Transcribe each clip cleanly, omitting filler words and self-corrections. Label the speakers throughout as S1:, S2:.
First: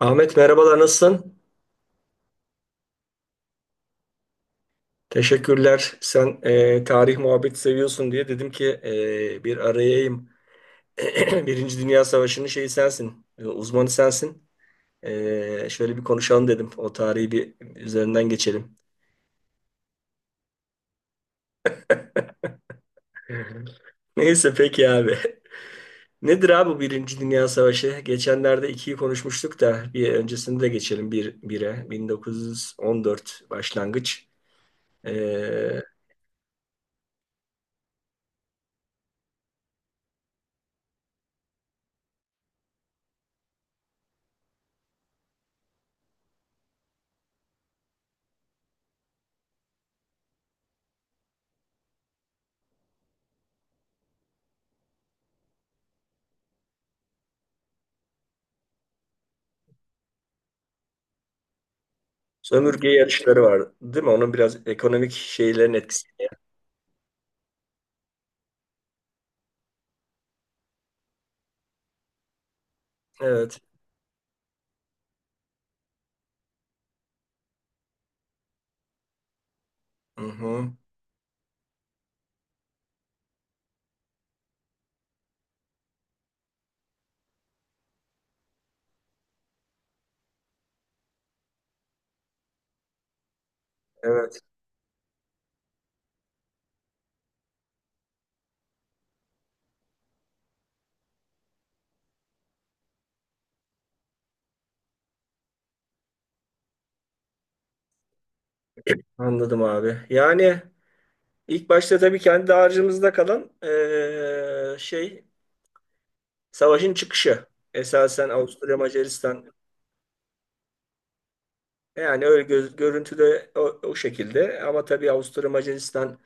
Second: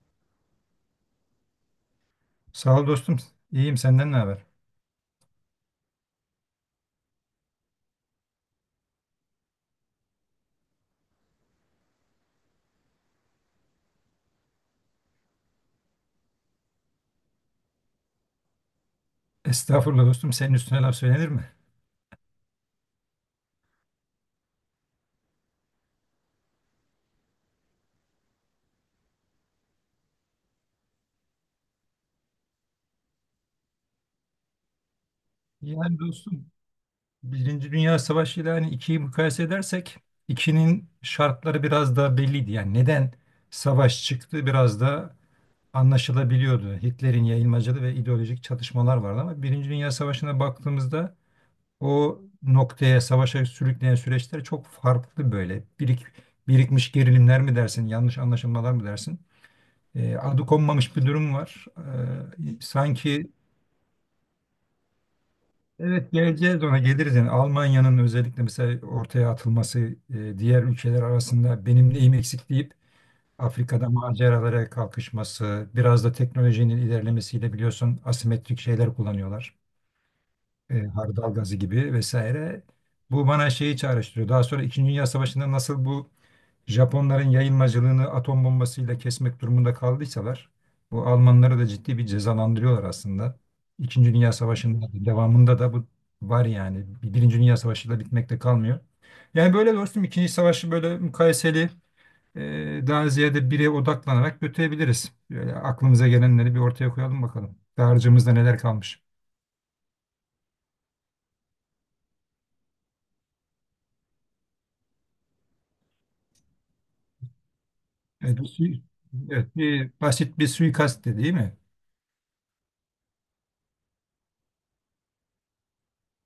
S1: Ahmet, merhabalar, nasılsın?
S2: Sağ ol dostum. İyiyim, senden ne haber?
S1: Teşekkürler. Sen tarih muhabbeti seviyorsun diye dedim ki, bir arayayım. Birinci Dünya Savaşı'nın uzmanı sensin. Şöyle bir konuşalım dedim. O tarihi bir üzerinden geçelim.
S2: Estağfurullah dostum. Senin üstüne laf söylenir mi?
S1: Neyse peki abi. Nedir abi bu Birinci Dünya Savaşı? Geçenlerde ikiyi konuşmuştuk da bir öncesini de geçelim, bire. 1914 başlangıç. E,
S2: Yani dostum, Birinci Dünya Savaşı ile hani ikiyi mukayese edersek ikinin şartları biraz daha belliydi. Yani neden savaş çıktı biraz da anlaşılabiliyordu. Hitler'in yayılmacılığı ve ideolojik çatışmalar vardı ama Birinci Dünya Savaşı'na baktığımızda o noktaya savaşa sürükleyen süreçler çok farklı böyle. Birikmiş gerilimler mi dersin, yanlış anlaşılmalar mı dersin? Adı konmamış bir durum var. E,
S1: Sömürge
S2: sanki
S1: yarışları var değil mi? Onun biraz ekonomik şeylerin etkisi.
S2: Evet, geleceğiz ona geliriz. Yani Almanya'nın özellikle mesela ortaya atılması, diğer ülkeler arasında benim neyim eksik deyip
S1: Evet.
S2: Afrika'da maceralara kalkışması, biraz da teknolojinin ilerlemesiyle biliyorsun asimetrik şeyler kullanıyorlar.
S1: Hı hı.
S2: Hardal gazı gibi vesaire. Bu bana şeyi çağrıştırıyor. Daha sonra İkinci Dünya Savaşı'nda nasıl bu Japonların yayılmacılığını atom bombasıyla kesmek durumunda kaldıysalar, bu Almanları da ciddi bir cezalandırıyorlar aslında. İkinci Dünya
S1: Evet.
S2: Savaşı'nın devamında da bu var yani. Birinci Dünya Savaşı'yla bitmekte kalmıyor. Yani böyle dostum, İkinci Savaşı böyle mukayeseli, daha ziyade bire odaklanarak götürebiliriz. Böyle aklımıza gelenleri bir ortaya koyalım bakalım. Dağarcığımızda neler kalmış.
S1: Anladım abi. Yani ilk başta tabii kendi harcımızda kalan savaşın çıkışı. Esasen
S2: Evet,
S1: Avusturya Macaristan,
S2: evet, bir basit bir suikast değil mi?
S1: yani öyle görüntüde o şekilde, ama tabii Avusturya Macaristan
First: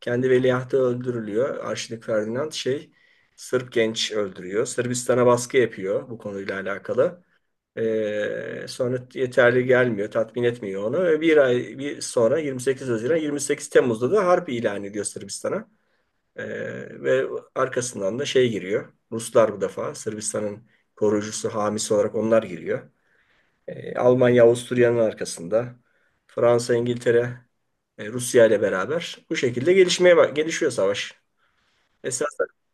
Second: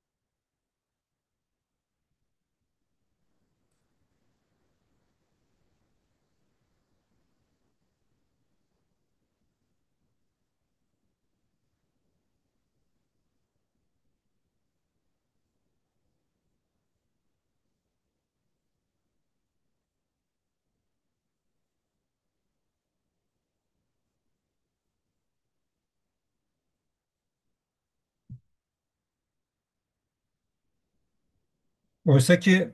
S1: kendi veliahtı öldürülüyor. Arşduke Ferdinand, Sırp genç öldürüyor. Sırbistan'a baskı yapıyor bu konuyla alakalı. Sonra yeterli gelmiyor, tatmin etmiyor onu. Ve bir ay sonra, 28 Haziran, 28 Temmuz'da da harp ilan ediyor Sırbistan'a. Ve arkasından da giriyor. Ruslar bu defa Sırbistan'ın koruyucusu, hamisi olarak onlar giriyor. Almanya, Avusturya'nın arkasında. Fransa, İngiltere, Rusya ile beraber bu şekilde gelişmeye gelişiyor savaş. Esas
S2: Oysa ki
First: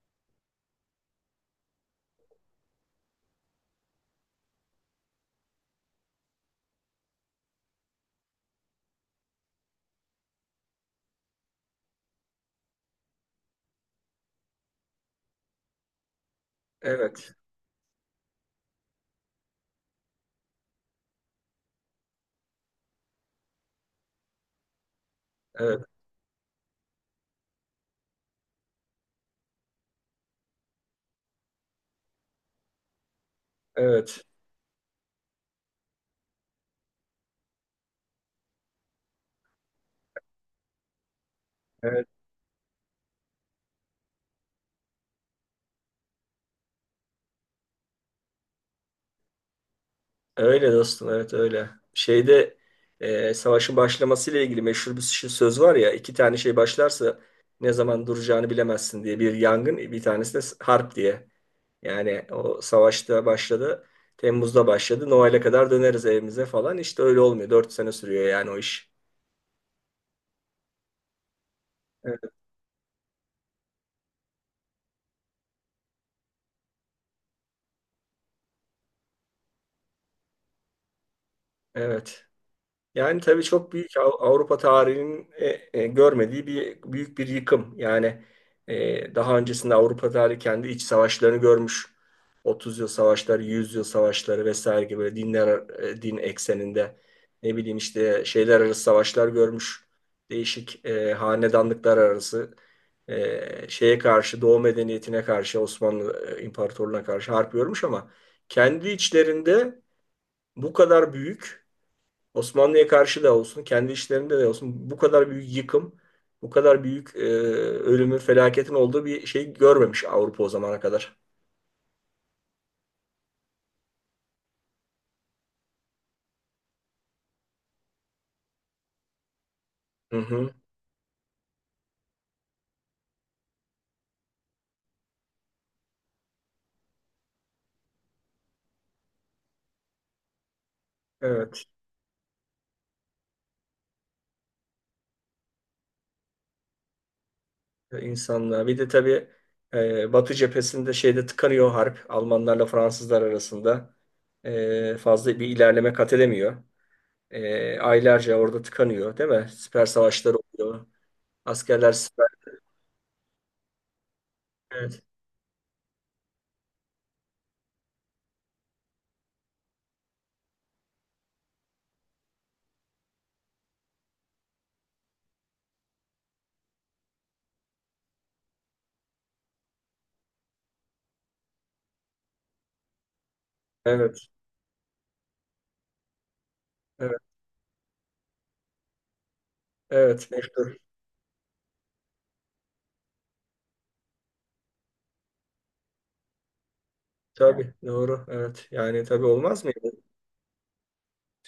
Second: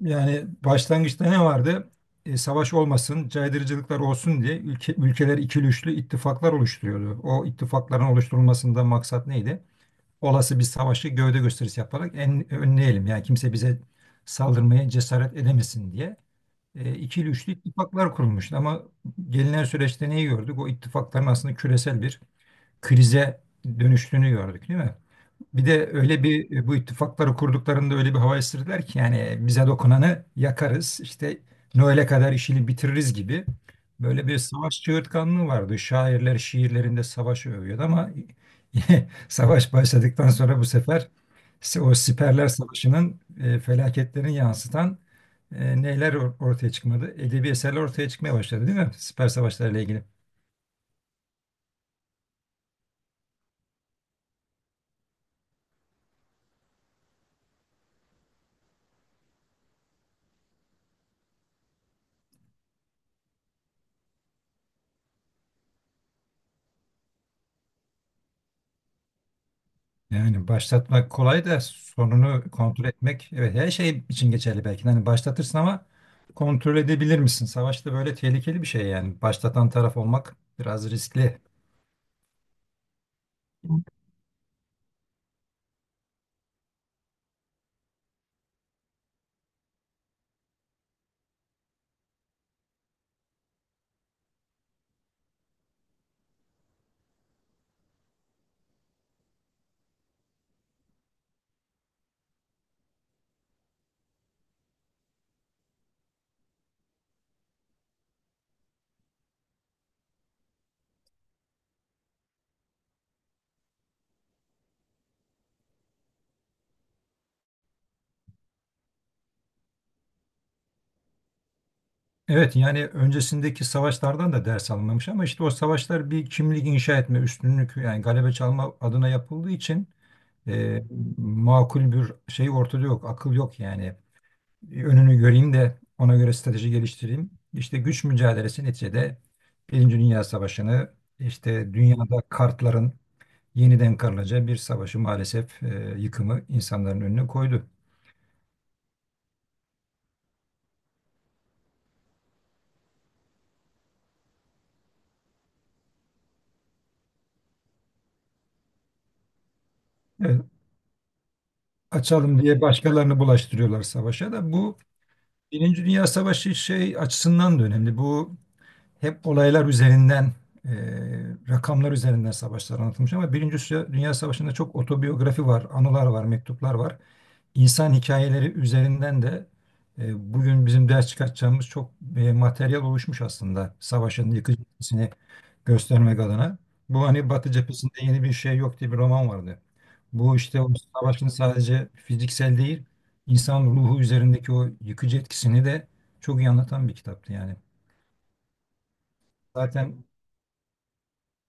S2: Yani başlangıçta ne vardı? Savaş olmasın, caydırıcılıklar olsun diye ülke, ülkeler ikili üçlü ittifaklar oluşturuyordu. O ittifakların oluşturulmasında maksat neydi? Olası bir savaşı gövde gösterisi yaparak önleyelim. Yani kimse bize saldırmaya cesaret edemesin diye. İkili
S1: evet,
S2: üçlü ittifaklar kurulmuştu. Ama gelinen süreçte neyi gördük? O ittifakların aslında küresel bir krize dönüştüğünü gördük, değil mi? Bir
S1: evet,
S2: de bu ittifakları kurduklarında öyle bir hava estirdiler ki, yani bize dokunanı yakarız işte, Noel'e kadar işini bitiririz gibi
S1: evet.
S2: böyle bir savaş çığırtkanlığı vardı. Şairler şiirlerinde savaşı övüyordu ama savaş başladıktan sonra bu sefer o
S1: Evet.
S2: siperler savaşının felaketlerini yansıtan neler ortaya çıkmadı? Edebi eserler ortaya çıkmaya başladı değil mi? Siper savaşlarıyla ilgili.
S1: Öyle dostum, evet, öyle. Savaşın başlamasıyla ilgili meşhur bir söz var ya, iki tane şey başlarsa ne zaman duracağını bilemezsin diye: bir yangın, bir tanesi de harp diye. Yani o savaşta başladı, Temmuz'da başladı, Noel'e kadar döneriz evimize falan, işte öyle olmuyor. Dört sene sürüyor yani o iş.
S2: Yani başlatmak kolay da
S1: Evet.
S2: sonunu kontrol etmek, evet, her şey için geçerli belki de. Hani başlatırsın ama kontrol edebilir misin? Savaşta böyle tehlikeli bir şey yani. Başlatan taraf olmak biraz riskli.
S1: Evet. Yani tabii çok büyük, Avrupa tarihinin görmediği bir büyük bir yıkım. Yani daha öncesinde Avrupa tarihi kendi iç savaşlarını görmüş. 30 yıl savaşları, 100 yıl savaşları vesaire gibi, böyle dinler, din ekseninde, ne bileyim işte, şeyler arası savaşlar görmüş. Değişik hanedanlıklar arası, e, şeye karşı Doğu medeniyetine karşı, Osmanlı İmparatorluğu'na karşı harp görmüş, ama kendi içlerinde bu kadar büyük, Osmanlı'ya karşı da olsun, kendi işlerinde de olsun, bu kadar büyük yıkım, bu kadar büyük ölümün, felaketin olduğu bir şey görmemiş Avrupa o zamana kadar.
S2: Evet, yani öncesindeki savaşlardan da ders alınmamış ama işte o savaşlar bir kimlik inşa etme, üstünlük yani galebe çalma adına yapıldığı için,
S1: Hı hı.
S2: e, makul bir şey ortada yok, akıl yok yani. Bir önünü göreyim de ona göre strateji geliştireyim. İşte güç mücadelesi neticede Birinci Dünya Savaşı'nı
S1: Evet,
S2: işte dünyada kartların yeniden karılacağı bir savaşı maalesef, yıkımı insanların önüne koydu.
S1: insanlığa. Bir de tabii Batı cephesinde tıkanıyor harp. Almanlarla Fransızlar arasında fazla bir ilerleme kat edemiyor. Aylarca orada tıkanıyor, değil mi? Siper savaşları
S2: Evet,
S1: oluyor. Askerler siper.
S2: açalım diye başkalarını bulaştırıyorlar savaşa da. Bu
S1: Evet,
S2: Birinci Dünya Savaşı şey açısından da önemli. Bu hep olaylar üzerinden, e, rakamlar üzerinden savaşlar anlatılmış ama Birinci Dünya Savaşı'nda çok otobiyografi var, anılar var, mektuplar var. İnsan hikayeleri üzerinden de bugün bizim ders çıkartacağımız çok materyal oluşmuş aslında savaşın
S1: evet,
S2: yıkıcı etkisini göstermek adına. Bu
S1: evet,
S2: hani "Batı cephesinde yeni bir şey yok" diye bir roman vardı.
S1: evet.
S2: Bu işte o
S1: Meşhur.
S2: savaşın sadece fiziksel değil, insan ruhu üzerindeki o yıkıcı etkisini de çok iyi anlatan bir kitaptı yani.
S1: Tabii, doğru. Evet. Yani tabii olmaz mıydı?
S2: Zaten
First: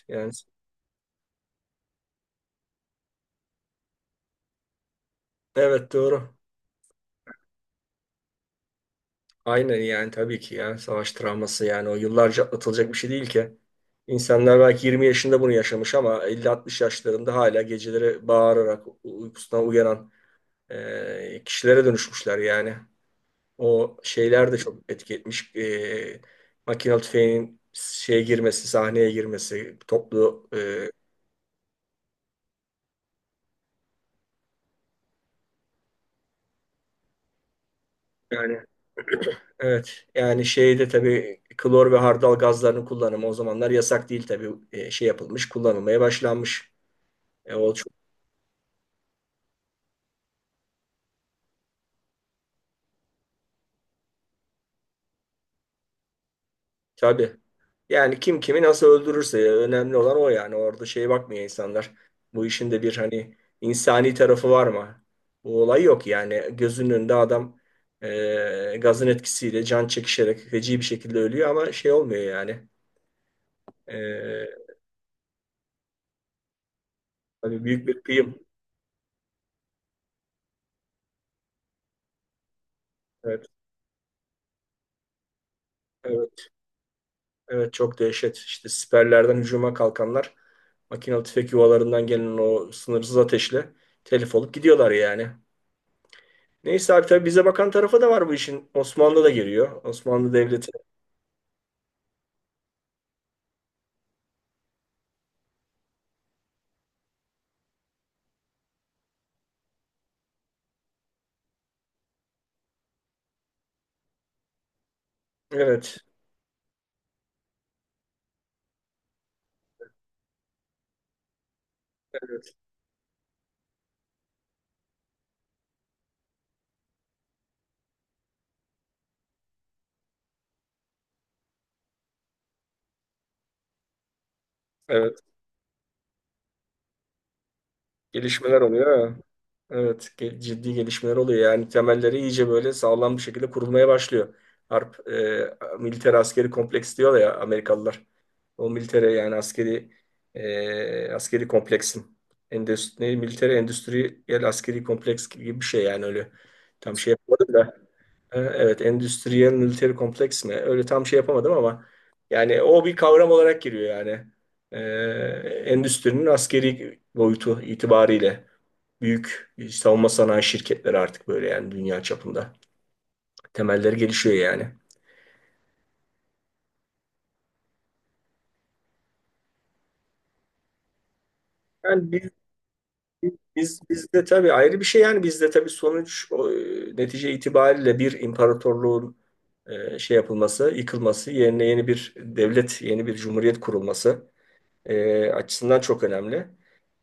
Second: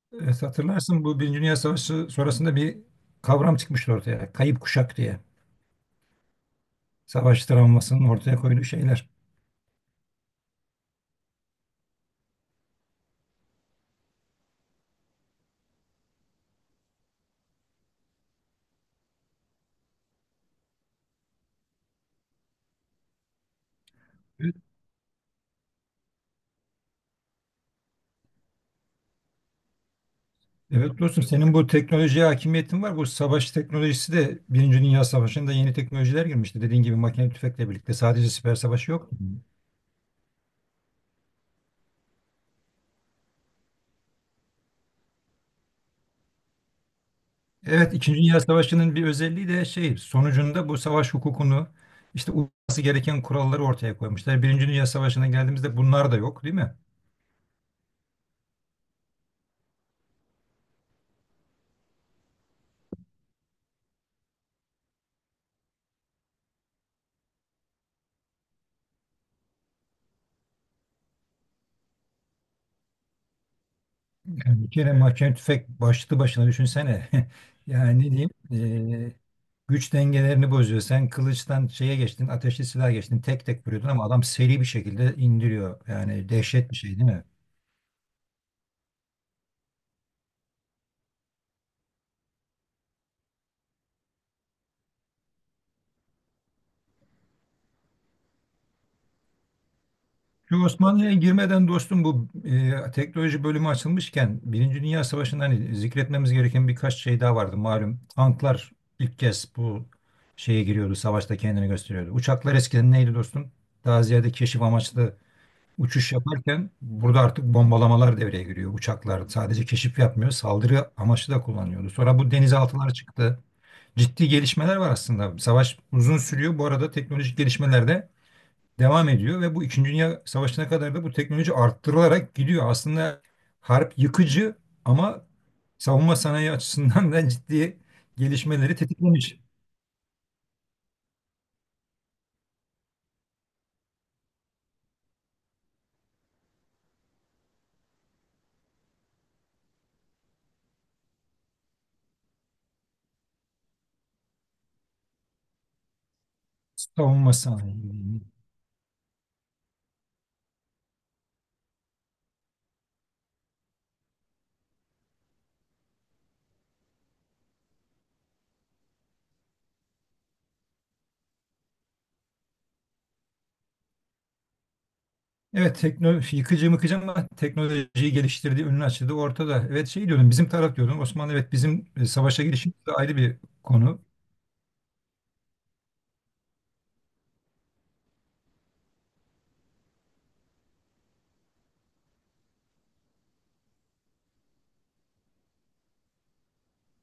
S1: Yani.
S2: Evet, hatırlarsın, bu Birinci Dünya Savaşı sonrasında bir kavram çıkmıştı ortaya. Kayıp kuşak diye.
S1: Evet, doğru.
S2: Savaş travmasının ortaya koyduğu şeyler.
S1: Aynen, yani tabii ki ya. Savaş travması yani, o yıllarca atlatılacak bir şey değil ki. İnsanlar belki 20 yaşında bunu yaşamış ama 50-60 yaşlarında hala geceleri bağırarak uykusundan uyanan kişilere dönüşmüşler yani. O şeyler
S2: Evet,
S1: de çok etki etmiş. Makinalı tüfeğin sahneye girmesi, toplu
S2: evet dostum, senin bu teknolojiye hakimiyetin var. Bu savaş teknolojisi de Birinci Dünya Savaşı'nda yeni teknolojiler girmişti. Dediğin gibi makine tüfekle birlikte sadece siper
S1: yani,
S2: savaşı yok.
S1: evet yani tabii klor ve hardal gazlarının kullanımı o zamanlar yasak değil tabii. Kullanılmaya başlanmış. O çok
S2: Evet, İkinci Dünya Savaşı'nın bir özelliği de sonucunda bu savaş hukukunu, işte uyması gereken kuralları ortaya koymuşlar. Birinci Dünya Savaşı'na geldiğimizde bunlar da yok, değil mi?
S1: tabii. Yani kim kimi nasıl öldürürse, önemli olan o yani. Orada şeye bakmıyor insanlar. Bu işin de bir hani insani tarafı var mı? Bu olay yok yani. Gözünün önünde adam, gazın etkisiyle can çekişerek feci bir şekilde ölüyor ama şey olmuyor yani. E,
S2: Yani bir kere mahkeme tüfek başlı başına düşünsene.
S1: Hani büyük
S2: Yani
S1: bir
S2: ne diyeyim,
S1: kıyım.
S2: güç dengelerini bozuyor. Sen kılıçtan şeye geçtin, ateşli silah geçtin,
S1: Evet,
S2: tek tek vuruyordun ama adam seri bir şekilde indiriyor. Yani
S1: evet,
S2: dehşet bir şey, değil mi?
S1: evet, çok dehşet. İşte siperlerden hücuma kalkanlar makinalı tüfek yuvalarından gelen o sınırsız ateşle telef olup gidiyorlar yani. Neyse abi, tabii bize bakan tarafa da var bu işin. Osmanlı da giriyor. Osmanlı
S2: Şu
S1: Devleti.
S2: Osmanlı'ya girmeden dostum, bu teknoloji bölümü açılmışken Birinci Dünya Savaşı'nda hani zikretmemiz gereken birkaç şey daha vardı. Malum tanklar ilk kez bu şeye giriyordu, savaşta kendini gösteriyordu. Uçaklar eskiden neydi dostum? Daha ziyade keşif amaçlı
S1: Evet.
S2: uçuş yaparken burada artık bombalamalar devreye giriyor. Uçaklar sadece keşif yapmıyor, saldırı amaçlı da kullanıyordu. Sonra bu
S1: Evet.
S2: denizaltılar çıktı. Ciddi gelişmeler var aslında. Savaş uzun sürüyor. Bu arada teknolojik gelişmeler de devam ediyor ve bu İkinci Dünya Savaşı'na kadar da bu teknoloji arttırılarak gidiyor. Aslında harp yıkıcı
S1: Evet.
S2: ama savunma sanayi açısından da ciddi
S1: Gelişmeler
S2: gelişmeleri
S1: oluyor, ha.
S2: tetiklemiş,
S1: Evet. Ciddi gelişmeler oluyor. Yani temelleri iyice böyle sağlam bir şekilde kurulmaya başlıyor. Harp, militer askeri kompleks diyorlar ya Amerikalılar. O militere, yani askeri, askeri kompleksin. Endüstri, militer endüstriyel askeri kompleks gibi bir şey yani, öyle. Tam şey
S2: savunma
S1: yapmadım da.
S2: sanayi.
S1: Evet, Endüstriyel Military Kompleks mi? Öyle tam şey yapamadım ama yani o bir kavram olarak giriyor yani. E, Endüstrinin askeri boyutu itibariyle büyük savunma sanayi şirketleri artık böyle yani, dünya çapında. Temelleri gelişiyor yani.
S2: Evet, teknoloji yıkıcı mıkıcı ama teknolojiyi geliştirdiği, önünü açtığı ortada. Evet, şey diyordum, bizim taraf diyordum, Osmanlı, evet, bizim
S1: Yani
S2: savaşa girişimiz de ayrı bir konu.
S1: bizde tabii ayrı bir şey yani, bizde tabii sonuç o, netice itibariyle bir imparatorluğun yıkılması, yerine yeni bir devlet, yeni bir cumhuriyet kurulması açısından çok önemli.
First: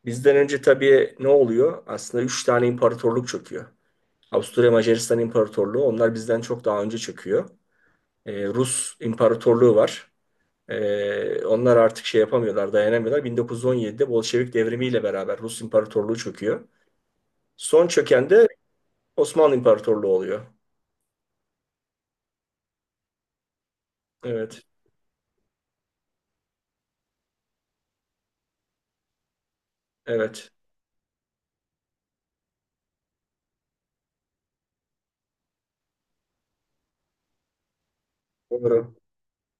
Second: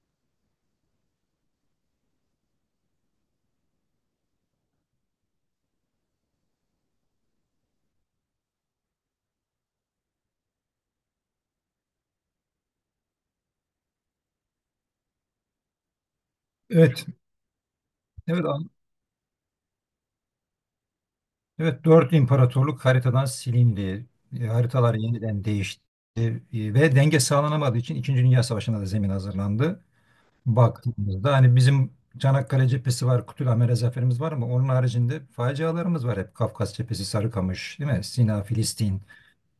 S1: Bizden önce tabii ne oluyor? Aslında üç tane imparatorluk çöküyor. Avusturya Macaristan İmparatorluğu, onlar bizden çok daha önce çöküyor. Rus İmparatorluğu var. Onlar artık şey yapamıyorlar, dayanamıyorlar. 1917'de Bolşevik devrimiyle beraber Rus İmparatorluğu çöküyor.
S2: Evet.
S1: Son çöken
S2: Evet,
S1: de Osmanlı İmparatorluğu oluyor.
S2: evet, dört imparatorluk haritadan silindi.
S1: Evet,
S2: Haritalar yeniden değişti. E, Ve denge sağlanamadığı için İkinci Dünya Savaşı'na da zemin hazırlandı.
S1: evet.
S2: Baktığımızda hani bizim Çanakkale cephesi var, Kütülhamere zaferimiz var ama onun haricinde facialarımız var hep. Kafkas cephesi, Sarıkamış, değil mi? Sina,
S1: Doğru,
S2: Filistin.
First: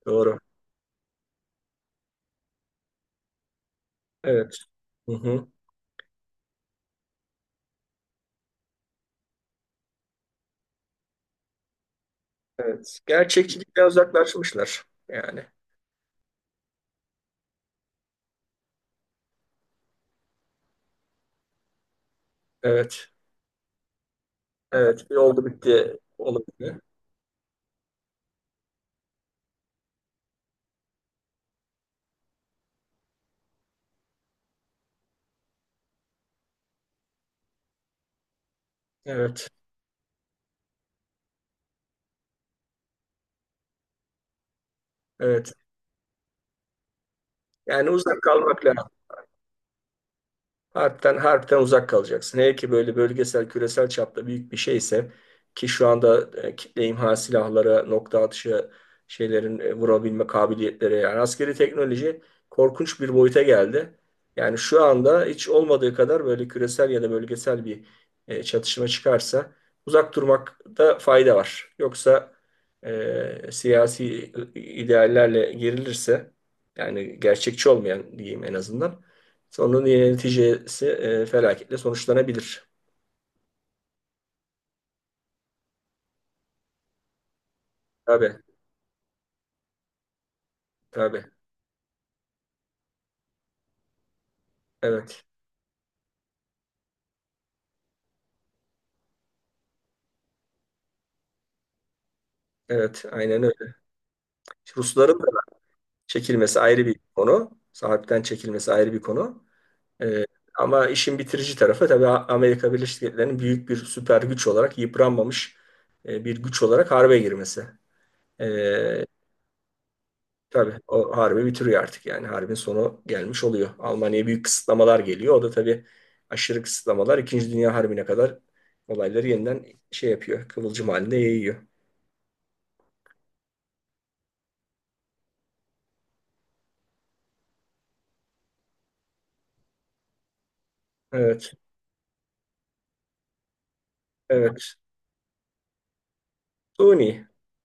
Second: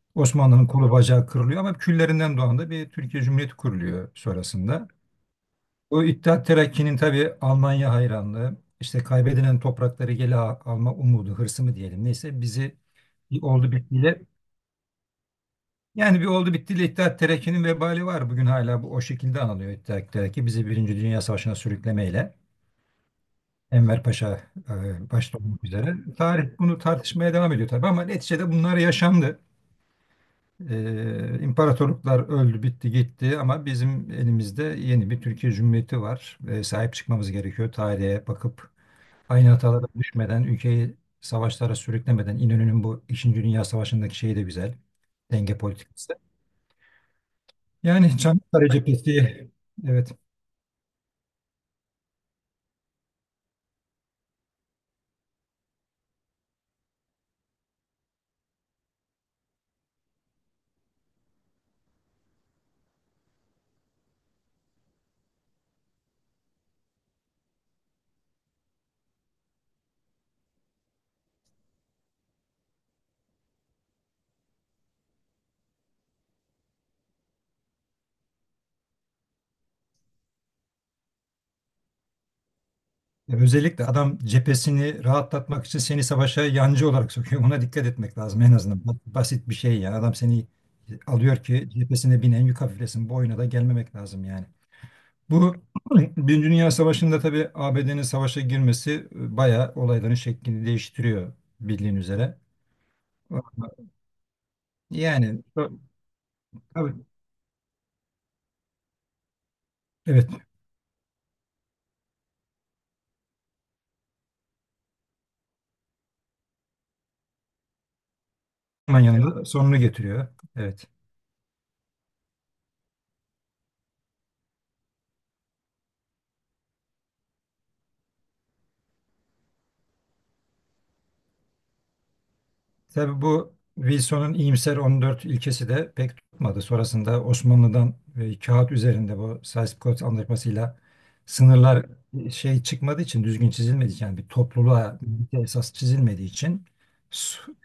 S1: doğru.
S2: Osmanlı'nın kolu bacağı kırılıyor ama küllerinden doğan da bir Türkiye Cumhuriyeti kuruluyor
S1: Evet.
S2: sonrasında.
S1: Hı hı.
S2: O İttihat Terakki'nin tabii Almanya hayranlığı, işte kaybedilen toprakları alma umudu, hırsı mı diyelim, neyse, bizi
S1: Evet.
S2: bir oldu
S1: Gerçekçilikten
S2: bittiyle.
S1: uzaklaşmışlar yani.
S2: Yani bir oldu bittiyle İttihat Terakki'nin vebali var. Bugün hala bu o şekilde anılıyor İttihat Terakki. Bizi Birinci Dünya Savaşı'na sürüklemeyle.
S1: Evet.
S2: Enver Paşa
S1: Evet, bir
S2: başta
S1: oldu
S2: olmak üzere.
S1: bitti
S2: Tarih
S1: olabilir.
S2: bunu tartışmaya devam ediyor tabii ama neticede bunlar yaşandı. İmparatorluklar öldü, bitti, gitti ama bizim elimizde yeni bir Türkiye Cumhuriyeti var ve sahip çıkmamız gerekiyor. Tarihe bakıp
S1: Evet,
S2: aynı hatalara düşmeden, ülkeyi savaşlara sürüklemeden, İnönü'nün bu İkinci Dünya Savaşı'ndaki şeyi de güzel.
S1: evet.
S2: Denge politikası.
S1: Yani
S2: Yani
S1: uzak kalmak
S2: Çanakkale
S1: lazım.
S2: cephesi. Evet,
S1: Harpten, harpten uzak kalacaksın. Hele ki böyle bölgesel, küresel çapta büyük bir şeyse, ki şu anda kitle imha silahlara, nokta atışı şeylerin vurabilme kabiliyetleri, yani askeri teknoloji korkunç bir boyuta geldi. Yani şu anda hiç olmadığı kadar böyle küresel ya da bölgesel bir çatışma çıkarsa uzak durmakta fayda var. Yoksa siyasi ideallerle gerilirse, yani gerçekçi olmayan diyeyim en azından, sonun neticesi felaketle sonuçlanabilir.
S2: özellikle adam cephesini rahatlatmak için seni savaşa yancı olarak sokuyor. Buna dikkat etmek lazım
S1: Tabii,
S2: en azından. Bu basit bir şey yani. Adam seni
S1: tabii.
S2: alıyor ki cephesine binen yük hafiflesin. Bu oyuna da gelmemek lazım yani.
S1: Evet,
S2: Bu Birinci Dünya Savaşı'nda tabii ABD'nin savaşa girmesi bayağı olayların şeklini değiştiriyor, bildiğin üzere.
S1: evet. Aynen öyle. Rusların da
S2: Yani
S1: çekilmesi ayrı bir
S2: tabii,
S1: konu. Sahipten çekilmesi ayrı bir konu. E,
S2: evet,
S1: ama işin bitirici tarafı tabii Amerika Birleşik Devletleri'nin büyük bir süper güç olarak yıpranmamış bir güç olarak harbe girmesi. E,
S2: Almanya'nın da sonunu getiriyor.
S1: Tabii
S2: Evet.
S1: o harbi bitiriyor artık yani. Harbin sonu gelmiş oluyor. Almanya'ya büyük kısıtlamalar geliyor. O da tabii aşırı kısıtlamalar İkinci Dünya Harbi'ne kadar olayları yeniden şey yapıyor. Kıvılcım halinde yayıyor.
S2: Tabii bu Wilson'un iyimser 14 ilkesi de pek tutmadı. Sonrasında Osmanlı'dan kağıt üzerinde bu Sykes-Picot Antlaşması'yla
S1: Evet,
S2: sınırlar, şey çıkmadığı için, düzgün çizilmediği için, yani bir
S1: evet.
S2: topluluğa birlikte esas çizilmediği için
S1: Suni.
S2: su-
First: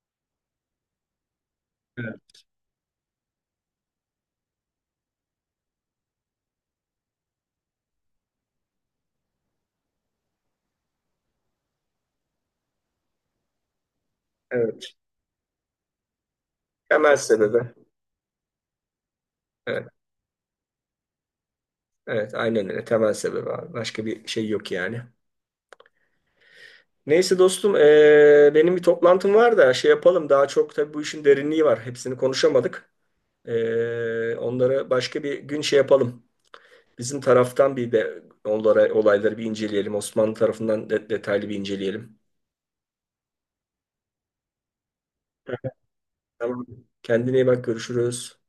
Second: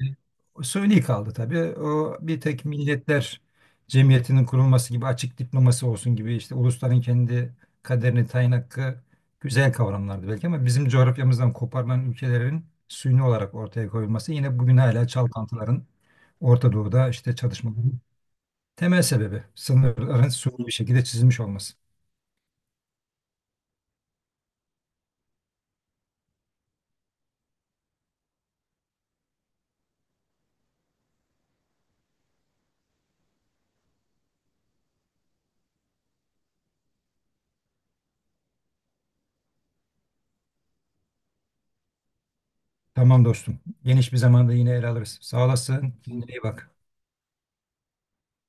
S2: suni kaldı tabii. O
S1: Evet,
S2: bir tek milletler cemiyetinin kurulması gibi, açık diplomasi olsun gibi, işte ulusların kendi kaderini tayin hakkı, güzel kavramlardı belki ama bizim coğrafyamızdan koparılan ülkelerin suyunu olarak ortaya koyulması yine bugün
S1: evet.
S2: hala çalkantıların Orta Doğu'da
S1: Temel
S2: işte
S1: sebebi.
S2: çalışmaların temel sebebi.
S1: Evet,
S2: Sınırların suni bir şekilde çizilmiş olması.
S1: evet. Aynen öyle. Temel sebebi abi. Başka bir şey yok yani. Neyse dostum, benim bir toplantım var da şey yapalım. Daha çok tabii bu işin derinliği var. Hepsini konuşamadık. Onları başka bir gün şey yapalım. Bizim taraftan bir de onlara olayları bir inceleyelim. Osmanlı tarafından detaylı bir inceleyelim.
S2: Tamam dostum. Geniş bir zamanda yine ele alırız. Sağ olasın. Kendine iyi
S1: Tamam.
S2: bak.
S1: Kendine iyi bak, görüşürüz.